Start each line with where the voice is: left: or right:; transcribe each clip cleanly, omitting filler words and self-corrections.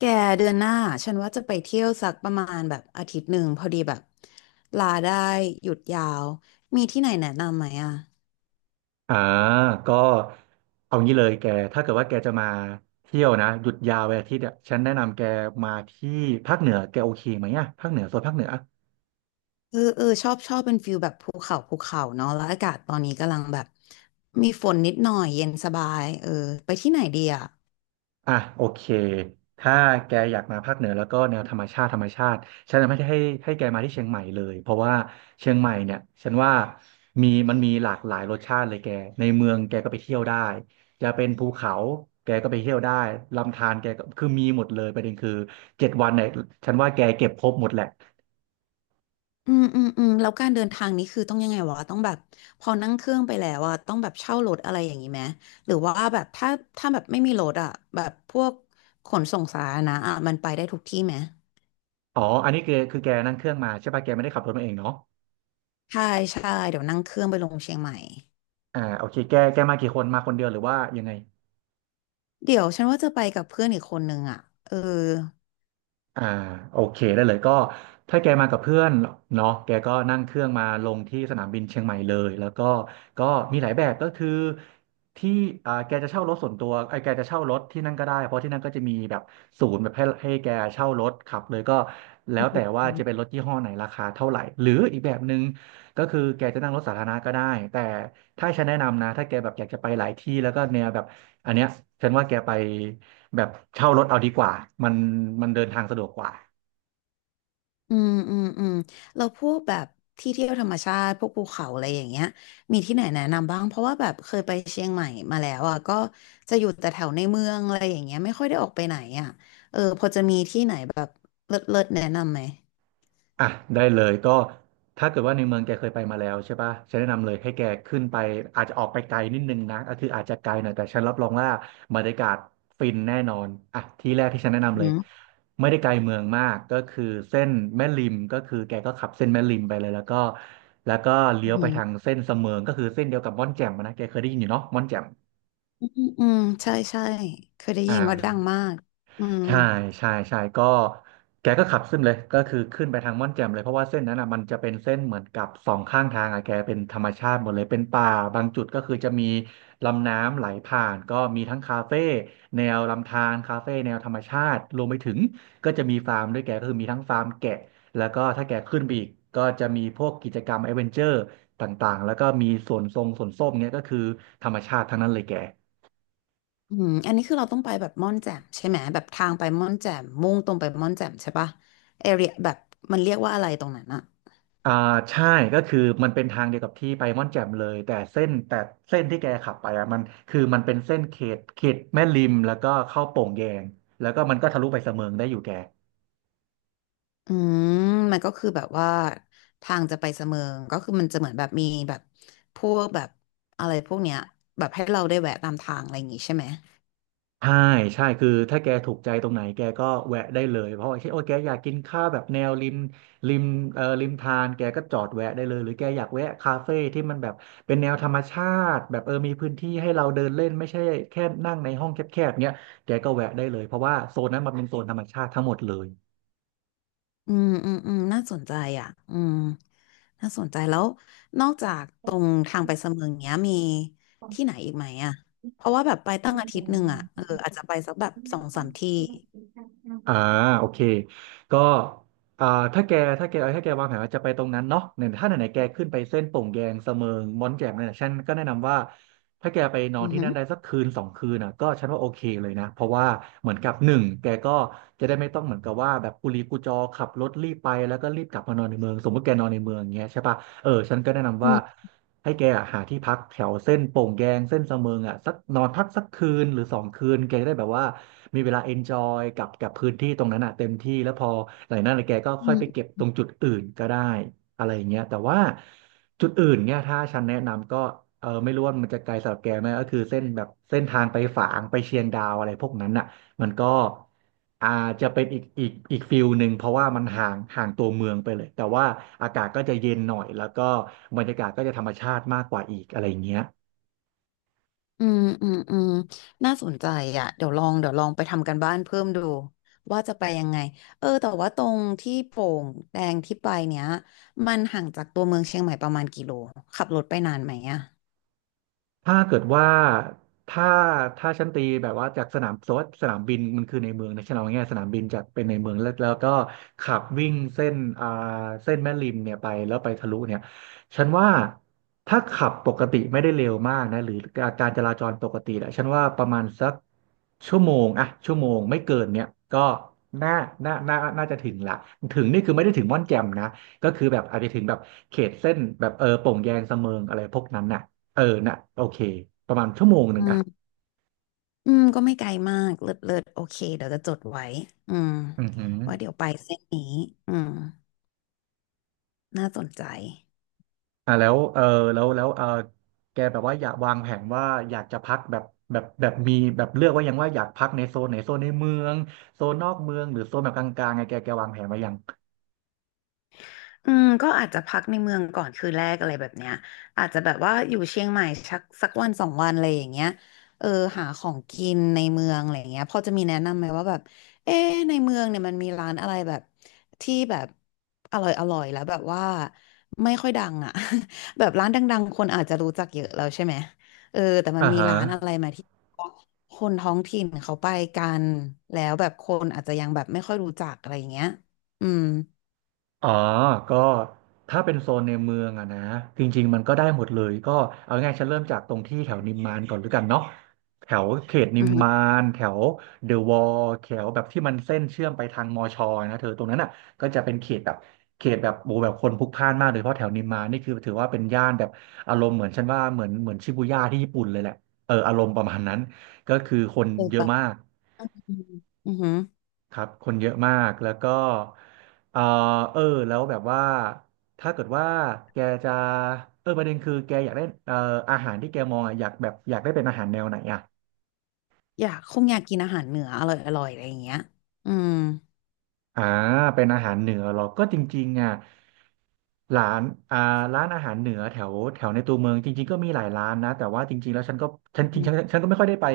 left: แกเดือนหน้าฉันว่าจะไปเที่ยวสักประมาณแบบอาทิตย์หนึ่งพอดีแบบลาได้หยุดยาวมีที่ไหนแนะนำไหมอ่ะ
right: อ่าก็เอางี้เลยแกถ้าเกิดว่าแกจะมาเที่ยวนะหยุดยาววันอาทิตย์เนี่ยฉันแนะนำแกมาที่ภาคเหนือแกโอเคไหมอ่ะภาคเหนือโซนภาคเหนือ
left: เอเออชอบชอบเป็นฟิลแบบภูเขาภูเขาเนาะแล้วอากาศตอนนี้กำลังแบบมีฝนนิดหน่อยเย็นสบายเออไปที่ไหนดีอ่ะ
right: อ่ะโอเคถ้าแกอยากมาภาคเหนือแล้วก็แนวธรรมชาติธรรมชาติฉันจะไม่ได้ให้แกมาที่เชียงใหม่เลยเพราะว่าเชียงใหม่เนี่ยฉันว่ามันมีหลากหลายรสชาติเลยแกในเมืองแกก็ไปเที่ยวได้จะเป็นภูเขาแกก็ไปเที่ยวได้ลำธารแกก็คือมีหมดเลยประเด็นคือ7 วันเนี่ยฉันว่าแกเก็บครบหมดแหละ
left: อืมอืมอืมแล้วการเดินทางนี้คือต้องยังไงวะต้องแบบพอนั่งเครื่องไปแล้วอ่ะต้องแบบเช่ารถอะไรอย่างนี้ไหมหรือว่าแบบถ้าแบบไม่มีรถอ่ะแบบพวกขนส่งสาธารณะอ่ะมันไปได้ทุกที่ไหม
right: อ๋ออันนี้คือแกนั่งเครื่องมาใช่ป่ะแกไม่ได้ขับรถมาเองเนาะ
left: ใช่ใช่เดี๋ยวนั่งเครื่องไปลงเชียงใหม่
right: โอเคแกมากี่คน มาคนเดียวหรือว่ายังไง
left: เดี๋ยวฉันว่าจะไปกับเพื่อนอีกคนนึงอ่ะเออ
right: อ่าโอเคได้เลยก็ถ้าแกมากับเพื่อนเนาะแกก็นั่งเครื่องมาลงที่สนามบินเชียงใหม่เลยแล้วก็มีหลายแบบก็คือที่แกจะเช่ารถส่วนตัวไอ้แกจะเช่ารถที่นั่นก็ได้เพราะที่นั่นก็จะมีแบบศูนย์แบบให้แกเช่ารถขับเลยก็แล้วแต่
left: อ
right: ว่า
left: ื
right: จะเป็น
left: ม
right: รถยี่ห้อไหนราคาเท่าไหร่หรืออีกแบบหนึ่งก็คือแกจะนั่งรถสาธารณะก็ได้แต่ถ้าฉันแนะนำนะถ้าแกแบบอยากจะไปหลายที่แล้วก็แนวแบบอันเนี้ยฉันว่าแกไป แบบเช่ารถเอาดีกว่ามันมันเดินทางสะดวกกว่า
left: อืมอืมเราพวกแบบที่เที่ยวธรรมชาติพวกภูเขาอะไรอย่างเงี้ยมีที่ไหนแนะนำบ้างเพราะว่าแบบเคยไปเชียงใหม่มาแล้วอ่ะก็จะอยู่แต่แถวในเมืองอะไรอย่างเงี้ยไม่ค่อยได้ออกไปไหนอ่ะเออพอจะมีที่ไหนแบบเลิศเลิศแนะนำไหม
right: อ่ะได้เลยก็ถ้าเกิดว่าในเมืองแกเคยไปมาแล้วใช่ปะฉันแนะนำเลยให้แกขึ้นไปอาจจะออกไปไกลนิดนึงนะก็คืออาจจะไกลหน่อยแต่ฉันรับรองว่าบรรยากาศฟินแน่นอนอ่ะที่แรกที่ฉันแนะนำเล
left: อื
right: ย
left: ม
right: ไม่ได้ไกลเมืองมากก็คือเส้นแม่ริมก็คือแกก็ขับเส้นแม่ริมไปเลยแล้วก็เลี้
left: อื
right: ยวไป
left: ม
right: ทางเส้นเสมิงก็คือเส้นเดียวกับม่อนแจ่มอะนะแกเคยได้ยินอยู่เนาะม่อนแจ่ม
left: อืมอืมใช่ใช่เคยได้ยิ
right: อ่า
left: นว่าดังมากอืม
right: ใช่ใช่ใช่ก็แกก็ขับขึ้นเลยก็คือขึ้นไปทางม่อนแจ่มเลยเพราะว่าเส้นนั้นอ่ะมันจะเป็นเส้นเหมือนกับสองข้างทางอ่ะแกเป็นธรรมชาติหมดเลยเป็นป่าบางจุดก็คือจะมีลำน้ำไหลผ่านก็มีทั้งคาเฟ่แนวลำธารคาเฟ่แนวธรรมชาติรวมไปถึงก็จะมีฟาร์มด้วยแกก็คือมีทั้งฟาร์มแกะแล้วก็ถ้าแกขึ้นไปอีกก็จะมีพวกกิจกรรมแอดเวนเจอร์ต่างๆแล้วก็มีสวนทรงสวนส้มเนี่ยก็คือธรรมชาติทั้งนั้นเลยแก
left: อืมอันนี้คือเราต้องไปแบบม่อนแจ่มใช่ไหมแบบทางไปม่อนแจ่มมุ่งตรงไปม่อนแจ่มใช่ปะเอเรียแบบมันเรียกว่าอะไรตรงนั้นอะ
right: อ่าใช่ก็คือมันเป็นทางเดียวกับที่ไปม่อนแจ่มเลยแต่เส้นแต่เส้นที่แกขับไปอ่ะมันคือมันเป็นเส้นเขตแม่ริมแล้วก็เข้าโป่งแยงแล้วก็มันก็ทะลุไปเสมิงได้อยู่แก
left: อืมมันก็คือแบบว่าทางจะไปเสมิงก็คือมันจะเหมือนแบบมีแบบพวกแบบอะไรพวกเนี้ยแบบให้เราได้แวะตามทางอะไรอย่างงี้ใช่ไหม
right: ใช่ใช่คือถ้าแกถูกใจตรงไหนแกก็แวะได้เลยเพราะว่าเช่นโอ้แกอยากกินข้าวแบบแนวริมริมริมทานแกก็จอดแวะได้เลยหรือแกอยากแวะคาเฟ่ที่มันแบบเป็นแนวธรรมชาติแบบเออมีพื้นที่ให้เราเดินเล่นไม่ใช่แค่นั่งในห้องแคบๆเนี้ยแกก็แวะได้เลยเพราะว่าโซนนั้นมันเป็นโซนธรรมชาติทั้งหมดเลย
left: อืมอืมอืมน่าสนใจอ่ะอืมน่าสนใจแล้วนอกจากตรงทางไปเสมิงเนี้ยมีที่ไหนอีกไหมอะเพราะว่าแบบไปตั้งอาทิตย์หนึ่งอะเอออาจจะไปสักแบบสองสามที่
right: อ่าโอเคก็อ่าถ้าแกถ้าแกวางแผนว่าจะไปตรงนั้นเนาะเนี่ยถ้าไหนๆแกขึ้นไปเส้นโป่งแยงเสมิงม้อนแจ่มเนี่ยฉันก็แนะนำว่าถ้าแกไปนอ
left: อื
right: นที่นั่นได้
left: ม
right: สักคืน 2 คืนอ่ะก็ฉันว่าโอเคเลยนะเพราะว่าเหมือนกับหนึ่งแกก็จะได้ไม่ต้องเหมือนกับว่าแบบกุลีกุจอขับรถรีบไปแล้วก็รีบกลับมานอนในเมืองสมมติแกนอนในเมืองอย่างเงี้ยใช่ปะเออฉันก็แนะนำ
left: อื
right: ว่า
left: ม
right: ให้แกอะหาที่พักแถวเส้นโป่งแยงเส้นสะเมิงอ่ะสักนอนพักสักคืนหรือ 2 คืนแกจะได้แบบว่ามีเวลาเอนจอยกับพื้นที่ตรงนั้นอ่ะเต็มที่แล้วพอหลังจากนั้นแกก็ค่
left: อื
right: อย
left: ม
right: ไปเก็บตรงจุดอื่นก็ได้อะไรอย่างเงี้ยแต่ว่าจุดอื่นเนี่ยถ้าฉันแนะนำก็เออไม่รู้ว่ามันจะไกลสำหรับแกไหมก็คือเส้นแบบเส้นทางไปฝางไปเชียงดาวอะไรพวกนั้นอ่ะ มันก็อาจจะเป็นอีกฟิลหนึ่งเพราะว่ามันห่างตัวเมืองไปเลยแต่ว่าอากาศก็จะเย็นหน่อยแล้วก็บรรยากาศก็จะธรรมชาติมากกว่าอีกอะไรอย่างเงี้ย
left: อืมอืมอืมน่าสนใจอ่ะเดี๋ยวลองเดี๋ยวลองไปทำกันบ้านเพิ่มดูว่าจะไปยังไง เออ แต่ว่าตรงที่โป่งแดงที่ไปเนี้ยมันห่างจากตัวเมืองเชียงใหม่ประมาณกี่โล ขับรถไปนานไหมอ่ะ
right: ถ้าเกิดว่าถ้าถ้าฉันตีแบบว่าจากสนามสมมติว่าสนามบินมันคือในเมืองนะฉันเอาง่ายๆสนามบินจากเป็นในเมืองแล้วก็ขับวิ่งเส้นอ่าเส้นแม่ริมเนี่ยไปแล้วไปทะลุเนี่ยฉันว่าถ้าขับปกติไม่ได้เร็วมากนะหรือการจราจรปกติแหละฉันว่าประมาณสักชั่วโมงอะชั่วโมงไม่เกินเนี่ยก็น่าน่าน่าจะถึงละถึงนี่คือไม่ได้ถึงม่อนแจ่มนะก็คือแบบอาจจะถึงแบบเขตเส้นแบบเออโป่งแยงสะเมิงอะไรพวกนั้นน่ะ เออน่ะโอเคประมาณชั่วโมงห
left: อื
right: นึ่งอ่ะ
left: มอืม ก็ไม่ไกลมากเลิศเลิศโอเคเดี๋ยวจะจดไว้อืม
right: อือหือ
left: ว่าเดี๋ยวไปเส้นนี้อืมน่าสนใจ
right: อ่าแล้วเออแล้วเออแกแบบว่าอยากวางแผนว่าอยากจะพักแบบมีแบบเลือกไว่ายังว่าอยากพักในโซนไหนโซนในเมืองโซนนอกเมืองหรือโซนแบบกลางๆไงแกวางแผนไว้ยัง
left: อืมก็อาจจะพักในเมืองก่อนคืนแรกอะไรแบบเนี้ยอาจจะแบบว่าอยู่เชียงใหม่สักสักวันสองวันอะไรอย่างเงี้ยเออหาของกินในเมืองอะไรอย่างเงี้ยพอจะมีแนะนำไหมว่าแบบเอ๊ะในเมืองเนี่ยมันมีร้านอะไรแบบที่แบบอร่อยอร่อยแล้วแบบว่าไม่ค่อยดังอ่ะ แบบร้านดังๆคนอาจจะรู้จักเยอะแล้วใช่ไหมเออแต่มัน
right: อ่า
left: มี
right: ฮะ
left: ร้านอะไรไหมาที่คนท้องถิ่นเขาไปกันแล้วแบบคนอาจจะยังแบบไม่ค่อยรู้จักอะไรอย่างเงี้ยอืม
right: อ๋อก็ถ้าเป็นโซนในเมืองอะนะจริงๆมันก็ได้หมดเลย ก็เอาง่ายๆฉันเริ่มจากตรงที่แถวนิมมานก่อนแล้วกันเนาะแถวเขตนิ
left: อื
right: ม
left: อฮึ
right: มาน แถวเดอะวอลแถวแบบที่มันเส้นเชื่อมไปทางมอชอนะเธอตรงนั้นอ่ะก็จะเป็นเขตแบบโบแบบคนพลุกพล่านมากโดยเฉพาะแถวนิมมานนี่คือถือว่าเป็นย่านแบบอารมณ์เหมือนฉันว่าเหมือนชิบูย่าที่ญี่ปุ่นเลยแหละเอออารมณ์ประมาณนั้นก็คือคน
left: เคย
right: เยอะมา
left: ไป
right: ก
left: อืมอือหือ
right: ครับคนเยอะมาก แล้วก็เออเออแล้วแบบว่าถ้าเกิดว่าแกจะเออประเด็นคือแกอยากได้อาหารที่แกมองอะอยากแบบอยากได้เป็นอาหารแนวไหนอ่ะ
left: อยากคงอยากกินอาหารเหนืออร่อยอร่อยอะไรอย่างเงี้ยอืม
right: อ่าเป็นอาหารเหนือเหรอก็จริงๆอ่ะร้านอ่าร้านอาหารเหนือแถวแถวในตัวเมืองจริงๆก็มีหลายร้านนะแต่ว่าจริงๆแล้วฉันจริงๆฉันก็ไม่ค่อยได้ไป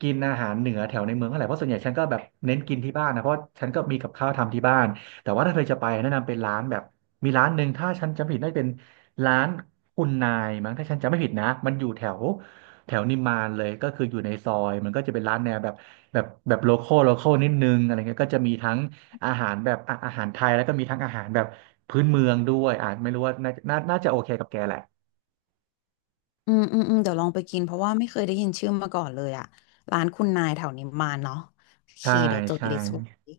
right: กินอาหารเหนือแถวในเมืองเท่าไหร่เพราะส่วนใหญ่ฉันก็แบบเน้นกินที่บ้านนะเพราะฉันก็มีกับข้าวทำที่บ้านแต่ว่าถ้าเธอจะไปแนะนำเป็นร้านแบบมีร้านหนึ่งถ้าฉันจำไม่ผิดน่าจะเป็นร้านคุณนายมั้งถ้าฉันจำไม่ผิดนะมันอยู่แถวแถวนิมมานเลยก็คืออยู่ในซอยมันก็จะเป็นร้านแนวแบบโลคอลนิดนึงอะไรเงี้ยก็จะมีทั้ง อาหารแบบอ่ะอาหารไทยแล้วก็มีทั้งอาหารแบบพื้นเมืองด้วยอ่ะไม่รู้ว่าน่าน่าจะโอเคกับแกแหละ
left: อืมอืมอืมเดี๋ยวลองไปกินเพราะว่าไม่เคยได้ยินชื่อมาก่อนเลยอะร้านคุณนายแถวนิมมานเนาะโอเค
right: ใช่
left: เดี๋ยวจด
right: ใช่
left: ลิสต์ไว้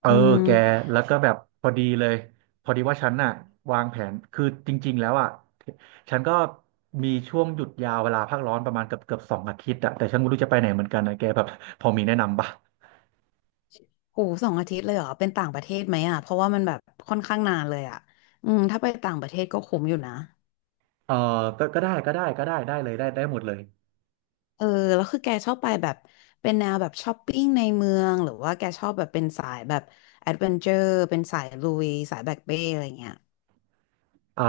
right: เออ
left: อืม
right: แกแล้วก็แบบพอดีเลยพอดีว่าฉันน่ะวางแผนคือจริงๆแล้วอ่ะฉันก็มีช่วงหยุดยาวเวลาพักร้อนประมาณเกือบ2 อาทิตย์อ่ะแต่ฉันไม่รู้จะไปไหนเหมือนกันนะแกแบบพอมีแนะนำปะ
left: โหสองอาทิตย์เลยเหรอเป็นต่างประเทศไหมอะเพราะว่ามันแบบค่อนข้างนานเลยอะอืมถ้าไปต่างประเทศก็คุ้มอยู่นะ
right: เออก็ก็ได้ก็ได้ก็ได้ได้เลยได้ได้หมดเลย
left: เออแล้วคือแกชอบไปแบบเป็นแนวแบบช้อปปิ้งในเมืองหรือว่าแกชอบแบบเป็นสายแบบแอดเวนเจอร์เป็นสายลุยสายแบ็คเป้อะไรเงี้ย
right: เอ่อ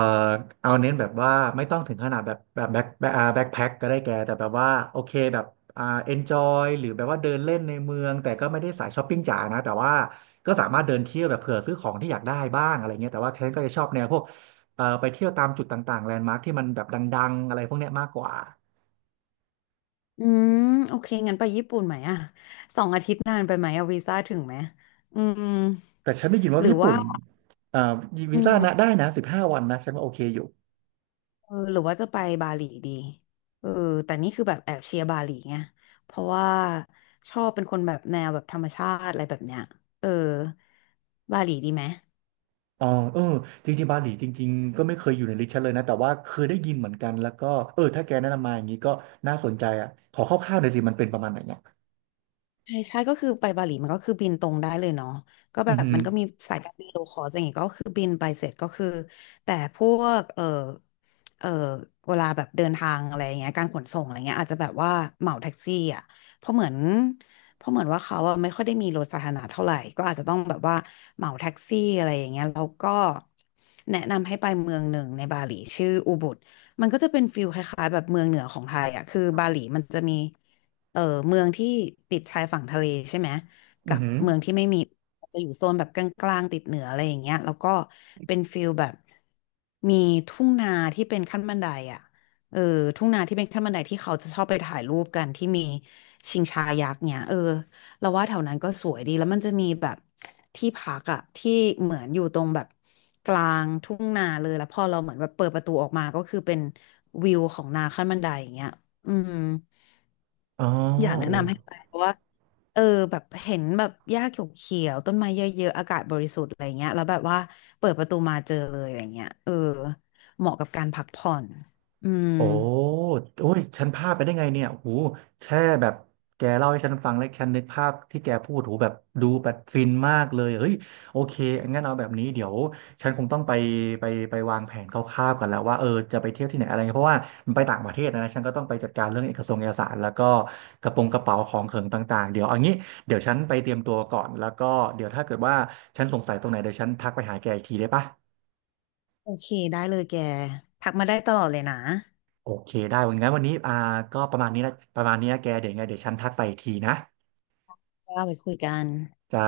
right: เอาเน้นแบบว่าไม่ต้องถึงขนาดแบบแบ็คแบ็คอ่าแบ็คแพ็คก็ได้แกแต่แบบว่าโอเคแบบอ่าเอนจอยหรือแบบว่าเดินเล่นในเมืองแต่ก็ไม่ได้สายช้อปปิ้งจ๋านะแต่ว่าก็สามารถเดินเที่ยวแบบเผื่อซื้อของที่อยากได้บ้างอะไรเงี้ยแต่ว่าเทนก็จะชอบแนวพวกไปเที่ยวตามจุดต่างๆแลนด์มาร์คที่มันแบบดังๆอะไรพวกเนี้ยมากกว่า
left: อืมโอเคงั้นไปญี่ปุ่นไหมอะสองอาทิตย์นานไปไหมอะวีซ่าถึงไหมอืม
right: แต่ฉันได้ยินว่า
left: หรือ
right: ญี่
left: ว่า
right: ปุ่นเอ่อ
left: อื
right: วีซ่านะ
left: ม
right: ได้นะ15 วันนะฉันว่าโอเคอยู่
left: เออหรือว่าจะไปบาหลีดีเออแต่นี่คือแบบแอบเชียร์บาหลีไงเพราะว่าชอบเป็นคนแบบแนวแบบธรรมชาติอะไรแบบเนี้ยเออบาหลีดีไหม
right: อ๋อเออจริงๆบาหลีจริงๆก็ไม่เคยอยู่ในลิสต์ฉันเลยนะแต่ว่าเคยได้ยินเหมือนกันแล้วก็เออถ้าแกแนะนำมาอย่างนี้ก็น่าสนใจอ่ะขอคร่าวๆหน่อยสิมันเป็นประมาณไหนเนี่ย
left: ใช่ใช่ก็คือไปบาหลีมันก็คือบินตรงได้เลยเนาะก็
right: อื
left: แบ
right: อ
left: บ
right: หือ
left: มันก็มีสายการบินโลคอสอย่างงี้ก็คือบินไปเสร็จก็คือแต่พวกเออเวลาแบบเดินทางอะไรอย่างเงี้ยการขนส่งอะไรเงี้ยอาจจะแบบว่าเหมาแท็กซี่อ่ะเพราะเหมือนเพราะเหมือนว่าเขาอะไม่ค่อยได้มีรถสาธารณะเท่าไหร่ก็อาจจะต้องแบบว่าเหมาแท็กซี่อะไรอย่างเงี้ยแล้วก็แนะนำให้ไปเมืองหนึ่งในบาหลีชื่ออูบุดมันก็จะเป็นฟิลคล้ายๆแบบเมืองเหนือของไทยอ่ะคือบาหลีมันจะมี เออเมืองที่ติดชายฝั่งทะเลใช่ไหม
right: อื
left: กั
right: อ
left: บ
right: หือ
left: เมืองที่ไม่มีจะอยู่โซนแบบกลางๆติดเหนืออะไรอย่างเงี้ยแล้วก็เป็นฟิลแบบมีทุ่งนาที่เป็นขั้นบันไดอ่ะเออทุ่งนาที่เป็นขั้นบันไดที่เขาจะชอบไปถ่ายรูปกันที่มีชิงช้ายักษ์เนี่ยเออเราว่าแถวนั้นก็สวยดีแล้วมันจะมีแบบที่พักอ่ะที่เหมือนอยู่ตรงแบบกลางทุ่งนาเลยแล้วพอเราเหมือนแบบเปิดประตูออกมาก็คือเป็นวิวของนาขั้นบันไดอย่างเงี้ยอืม
right: อ๋อ
left: อยากแนะ
right: โอ้
left: นำให้ไปเพราะว่าเออแบบเห็นแบบหญ้าเขียวๆต้นไม้เยอะๆอากาศบริสุทธิ์อะไรเงี้ยแล้วแบบว่าเปิดประตูมาเจอเลยอะไรเงี้ยเออเหมาะกับการพักผ่อนอืม
right: โอ้โอ้ยฉันพลาดไปได้ไงเนี่ยโอ้โหแค่แบบแกเล่าให้ฉันฟังแล้วฉันนึกภาพที่แกพูดโอ้โหแบบดูแบบฟินมากเลยเฮ้ยโอเคงั้นเอาแบบนี้เดี๋ยวฉันคงต้องไปไปวางแผนคร่าวๆกันแล้วว่าเออจะไปเที่ยวที่ไหนอะไรเงี้ยเพราะว่ามันไปต่างประเทศนะ ฉันก็ต้องไปจัดการเรื่องเอกสงค์เอกสารแล้วก็กระโปรงกระเป๋าของเขิงต่างๆเดี๋ยวเอางี้เดี๋ยวฉันไปเตรียมตัวก่อนแล้วก็เดี๋ยวถ้าเกิดว่าฉันสงสัยตรงไหนเดี๋ยวฉันทักไปหาแกอีกทีได้ปะ
left: โอเคได้เลยแกทักมาได้ตลอดเลยนะ
right: โอเคได้งั้นวันนี้อ่าก็ประมาณนี้นะประมาณนี้นะแกเดี๋ยวยังไงเดี๋ยวฉันทักไปอีกทีนะ
left: จ้าไปคุยกัน
right: จ้า